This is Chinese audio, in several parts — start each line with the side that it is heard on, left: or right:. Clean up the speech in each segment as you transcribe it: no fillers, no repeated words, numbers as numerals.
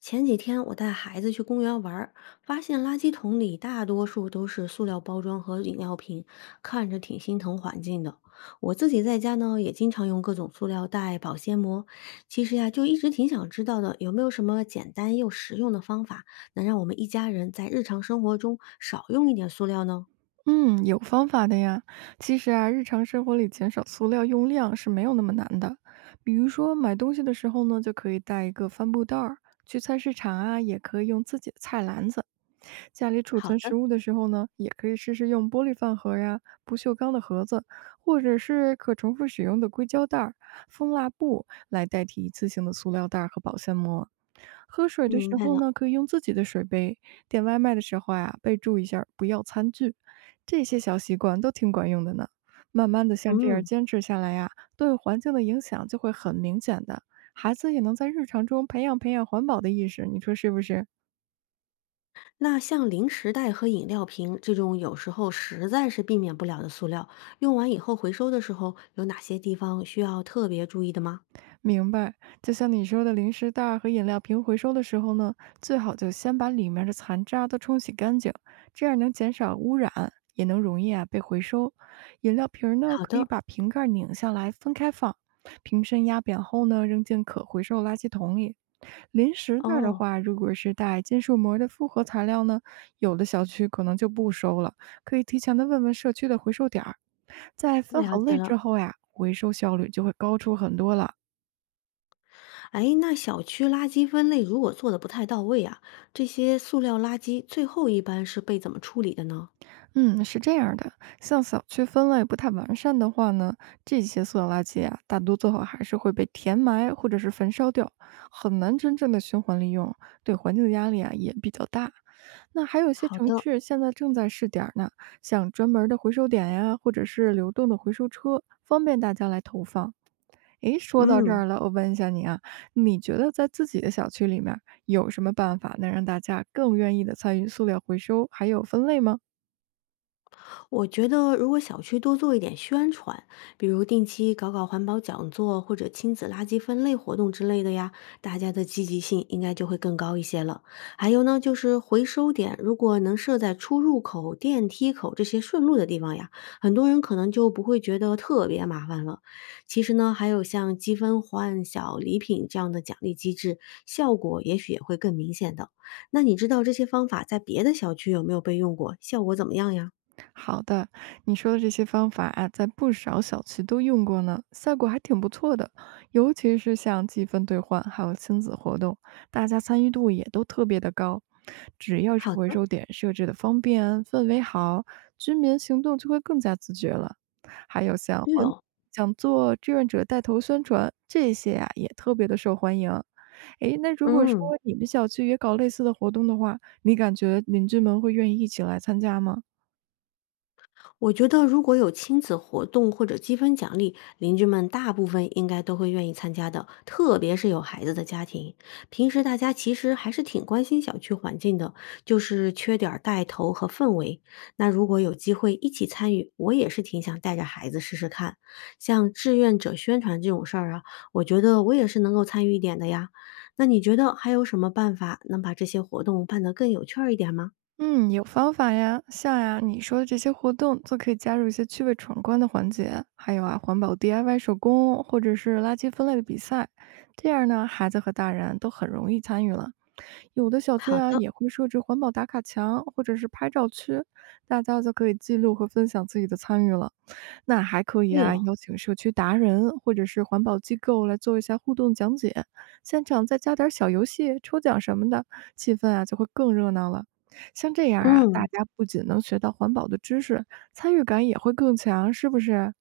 left: 前几天我带孩子去公园玩儿，发现垃圾桶里大多数都是塑料包装和饮料瓶，看着挺心疼环境的。我自己在家呢，也经常用各种塑料袋、保鲜膜。其实呀，就一直挺想知道的，有没有什么简单又实用的方法，能让我们一家人在日常生活中少用一点塑料呢？
right: 嗯，有方法的呀。其实啊，日常生活里减少塑料用量是没有那么难的。比如说买东西的时候呢，就可以带一个帆布袋儿；去菜市场啊，也可以用自己的菜篮子；家里储
left: 好
right: 存食
left: 的。
right: 物的时候呢，也可以试试用玻璃饭盒呀、不锈钢的盒子，或者是可重复使用的硅胶袋儿、蜂蜡布来代替一次性的塑料袋儿和保鲜膜。喝水的
left: 明
right: 时
left: 白
right: 候
left: 了。
right: 呢，可以用自己的水杯；点外卖的时候呀，备注一下儿不要餐具。这些小习惯都挺管用的呢。慢慢的，像这样
left: 嗯。
right: 坚持下来呀，对环境的影响就会很明显的。孩子也能在日常中培养培养环保的意识，你说是不是？
left: 那像零食袋和饮料瓶这种有时候实在是避免不了的塑料，用完以后回收的时候，有哪些地方需要特别注意的吗？
right: 明白，就像你说的，零食袋儿和饮料瓶回收的时候呢，最好就先把里面的残渣都冲洗干净，这样能减少污染，也能容易啊被回收。饮料瓶儿呢，
left: 好
right: 可以
left: 的。
right: 把瓶盖拧下来分开放，瓶身压扁后呢，扔进可回收垃圾桶里。零食袋儿的
left: 哦。
right: 话，如果是带金属膜的复合材料呢，有的小区可能就不收了，可以提前的问问社区的回收点儿。在分
left: 了
right: 好
left: 解
right: 类之
left: 了。
right: 后呀，回收效率就会高出很多了。
left: 哎，那小区垃圾分类如果做的不太到位啊，这些塑料垃圾最后一般是被怎么处理的呢？
right: 嗯，是这样儿的，像小区分类不太完善的话呢，这些塑料垃圾啊，大多最后还是会被填埋或者是焚烧掉，很难真正的循环利用，对环境的压力啊也比较大。那还有一些
left: 好
right: 城
left: 的。
right: 市现在正在试点儿呢，像专门儿的回收点呀，或者是流动的回收车，方便大家来投放。诶，说到这
left: 嗯。
right: 儿了，我问一下你啊，你觉得在自己的小区里面儿有什么办法能让大家更愿意的参与塑料回收还有分类吗？
left: 我觉得，如果小区多做一点宣传，比如定期搞搞环保讲座或者亲子垃圾分类活动之类的呀，大家的积极性应该就会更高一些了。还有呢，就是回收点，如果能设在出入口、电梯口这些顺路的地方呀，很多人可能就不会觉得特别麻烦了。其实呢，还有像积分换小礼品这样的奖励机制，效果也许也会更明显的。那你知道这些方法在别的小区有没有被用过？效果怎么样呀？
right: 好的，你说的这些方法啊，在不少小区都用过呢，效果还挺不错的。尤其是像积分兑换，还有亲子活动，大家参与度也都特别的高。只要是
left: 好
right: 回
left: 的。
right: 收点设置的方便，氛围好，居民行动就会更加自觉了。还有像
left: 对
right: 环保
left: 哦。
right: 讲座、志愿者带头宣传这些啊，也特别的受欢迎。诶，那如果说
left: 嗯，
right: 你们小区也搞类似的活动的话，你感觉邻居们会愿意一起来参加吗？
left: 我觉得如果有亲子活动或者积分奖励，邻居们大部分应该都会愿意参加的，特别是有孩子的家庭。平时大家其实还是挺关心小区环境的，就是缺点儿带头和氛围。那如果有机会一起参与，我也是挺想带着孩子试试看。像志愿者宣传这种事儿啊，我觉得我也是能够参与一点的呀。那你觉得还有什么办法能把这些活动办得更有趣儿一点吗？
right: 嗯，有方法呀，像呀你说的这些活动，就可以加入一些趣味闯关的环节，还有啊环保 DIY 手工或者是垃圾分类的比赛，这样呢孩子和大人都很容易参与了。有的小区
left: 好
right: 啊
left: 的。
right: 也会设置环保打卡墙或者是拍照区，大家就可以记录和分享自己的参与了。那还可以
left: 对
right: 啊，
left: 哦。
right: 邀请社区达人或者是环保机构来做一下互动讲解，现场再加点儿小游戏、抽奖什么的，气氛啊就会更热闹了。像这样啊，大
left: 嗯。
right: 家不仅能学到环保的知识，参与感也会更强，是不是？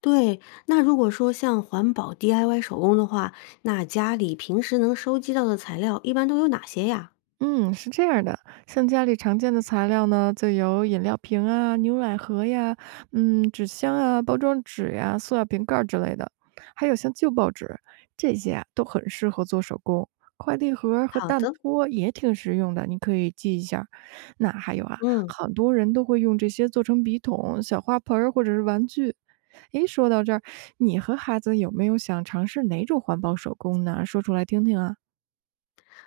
left: 对，那如果说像环保 DIY 手工的话，那家里平时能收集到的材料一般都有哪些呀？
right: 嗯，是这样的，像家里常见的材料呢，就有饮料瓶啊、牛奶盒呀、纸箱啊、包装纸呀、塑料瓶盖儿之类的，还有像旧报纸，这些啊都很适合做手工。快递盒儿和
left: 好
right: 蛋
left: 的。
right: 托也挺实用的，你可以记一下儿那还有啊，
left: 嗯。
right: 很多人都会用这些做成笔筒、小花盆儿或者是玩具。诶，说到这儿，你和孩子有没有想尝试哪种环保手工呢？说出来听听啊。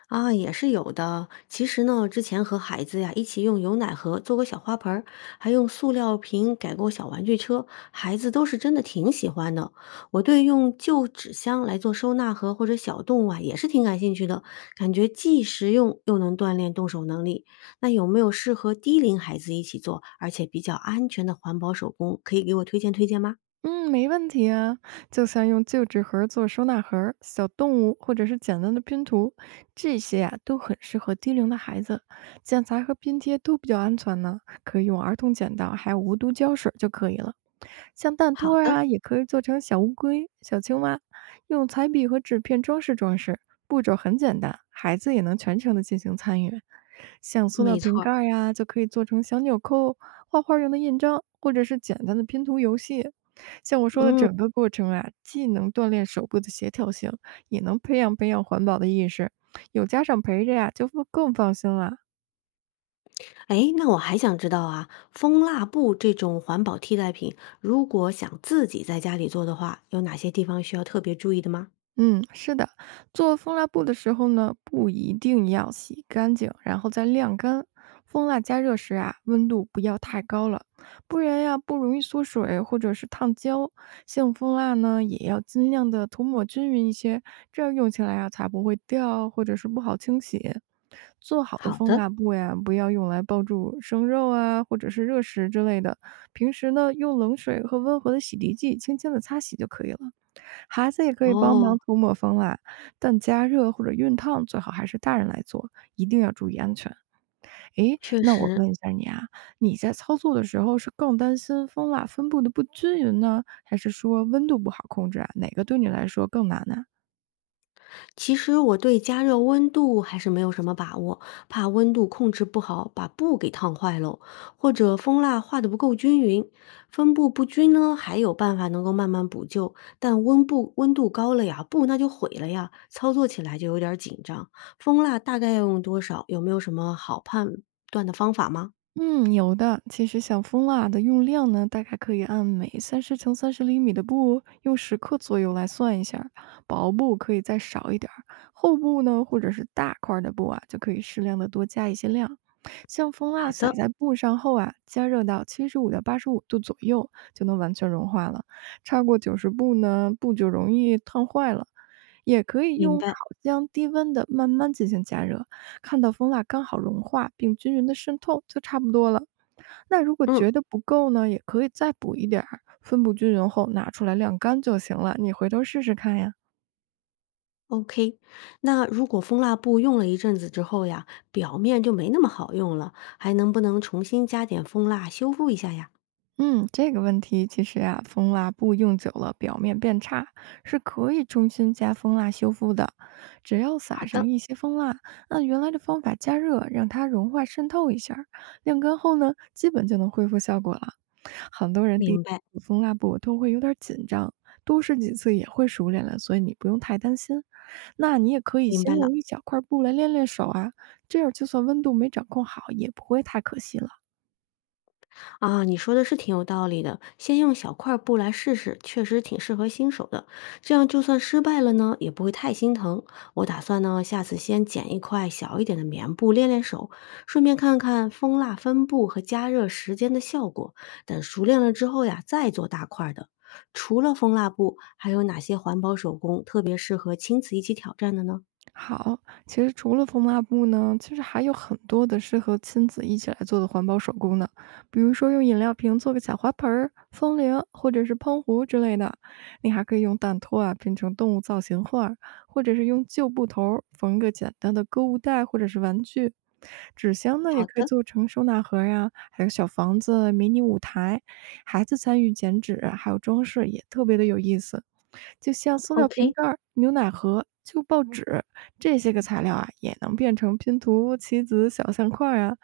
left: 啊，也是有的。其实呢，之前和孩子呀一起用牛奶盒做过小花盆儿，还用塑料瓶改过小玩具车，孩子都是真的挺喜欢的。我对用旧纸箱来做收纳盒或者小动物啊，也是挺感兴趣的，感觉既实用又能锻炼动手能力。那有没有适合低龄孩子一起做，而且比较安全的环保手工，可以给我推荐推荐吗？
right: 嗯，没问题啊。就像用旧纸盒做收纳盒儿小动物或者是简单的拼图，这些呀、都很适合低龄的孩子。剪裁和拼贴都比较安全呢，可以用儿童剪刀还有无毒胶水就可以了。像蛋
left: 好
right: 托儿
left: 的。
right: 啊，也可以做成小乌龟、小青蛙，用彩笔和纸片装饰装饰，步骤很简单，孩子也能全程的进行参与。像塑料
left: 没
right: 瓶
left: 错儿。
right: 盖儿呀，就可以做成小纽扣、画画用的印章，或者是简单的拼图游戏。像我说的
left: 嗯。
right: 整个过程啊，既能锻炼手部的协调性，也能培养培养环保的意识。有家长陪着呀、就会更放心了。
left: 哎，那我还想知道啊，蜂蜡布这种环保替代品，如果想自己在家里做的话，有哪些地方需要特别注意的吗？
right: 嗯，是的，做蜂蜡布的时候呢，不一定要洗干净，然后再晾干。蜂蜡加热时啊，温度不要太高了，不然呀、不容易缩水或者是烫焦。像蜂蜡呢，也要尽量的涂抹均匀一些，这样用起来啊才不会掉或者是不好清洗。做好的
left: 好
right: 蜂
left: 的。
right: 蜡布呀，不要用来包住生肉啊，或者是热食之类的。平时呢，用冷水和温和的洗涤剂轻轻的擦洗就可以了。孩子也可以帮
left: 哦。
right: 忙涂抹蜂蜡，但加热或者熨烫最好还是大人来做，一定要注意安全。诶，
left: 确
right: 那我
left: 实。
right: 问一下你啊，你在操作的时候是更担心蜂蜡分布的不均匀呢，还是说温度不好控制啊？哪个对你来说更难呢、
left: 我对加热温度还是没有什么把握，怕温度控制不好把布给烫坏喽，或者蜂蜡化的不够均匀，分布不均呢，还有办法能够慢慢补救，但温布温度高了呀，布那就毁了呀，操作起来就有点儿紧张。蜂蜡大概要用多少？有没有什么好判断的方法吗？
right: 嗯，有的。其实小蜂蜡的用量呢，大概可以按每30×30厘米的布用10克左右来算一下儿薄布可以再少一点儿，厚布呢或者是大块儿的布啊，就可以适量的多加一些量。像蜂蜡
left: 好
right: 撒
left: 的。
right: 在布上后啊，加热到75到85度左右就能完全融化了，超过90度呢，布就容易烫坏了。也可以
left: 明
right: 用烤
left: 白。
right: 箱低温的慢慢进行加热，看到蜂蜡刚好融化并均匀的渗透就差不多了。那如果
left: 嗯。
right: 觉得不够呢，也可以再补一点儿，分布均匀后拿出来晾干就行了。你回头试试看呀。
left: OK。那如果蜂蜡布用了一阵子之后呀，表面就没那么好用了，还能不能重新加点蜂蜡修复一下呀？
right: 嗯，这个问题其实啊，蜂蜡布用久了表面变差，是可以重新加蜂蜡修复的。只要
left: 好
right: 撒上
left: 的。
right: 一些蜂蜡，按原来的方法加热，让它融化渗透一下儿晾干后呢，基本就能恢复效果了。很多人第一
left: 明白
right: 次蜂蜡布都会有点儿紧张，多试几次也会熟练了，所以你不用太担心。那你也可以
left: 明
right: 先
left: 白了。
right: 用一小块布来练练手啊，这样就算温度没掌控好，也不会太可惜了。
left: 啊，你说的是挺有道理的。先用小块布来试试，确实挺适合新手的。这样就算失败了呢，也不会太心疼。我打算呢，下次先剪一块小一点的棉布练练手，顺便看看蜂蜡分布和加热时间的效果。等熟练了之后呀，再做大块儿的。除了蜂蜡布，还有哪些环保手工特别适合亲子一起挑战的呢？
right: 好，其实除了缝抹布呢，其实还有很多的适合亲子一起来做的环保手工呢，比如说用饮料瓶做个小花盆儿、风铃或者是喷壶之类的。你还可以用蛋托啊拼成动物造型画儿，或者是用旧布头儿缝个简单的购物袋或者是玩具。纸箱呢也
left: 好
right: 可以
left: 的
right: 做成收纳盒呀、还有小房子、迷你舞台，孩子参与剪纸还有装饰也特别的有意思。就像塑料瓶
left: ，OK。
right: 盖儿、牛奶盒、旧报纸这些个材料啊，也能变成拼图、棋子、小相框儿啊。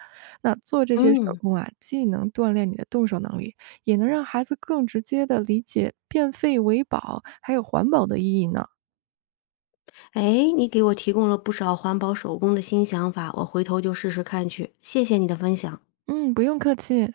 right: 那做这些手
left: 嗯。
right: 工啊，既能锻炼你的动手能力，也能让孩子更直接的理解变废为宝还有环保的意义呢。
left: 哎，你给我提供了不少环保手工的新想法，我回头就试试看去。谢谢你的分享。
right: 嗯，不用客气。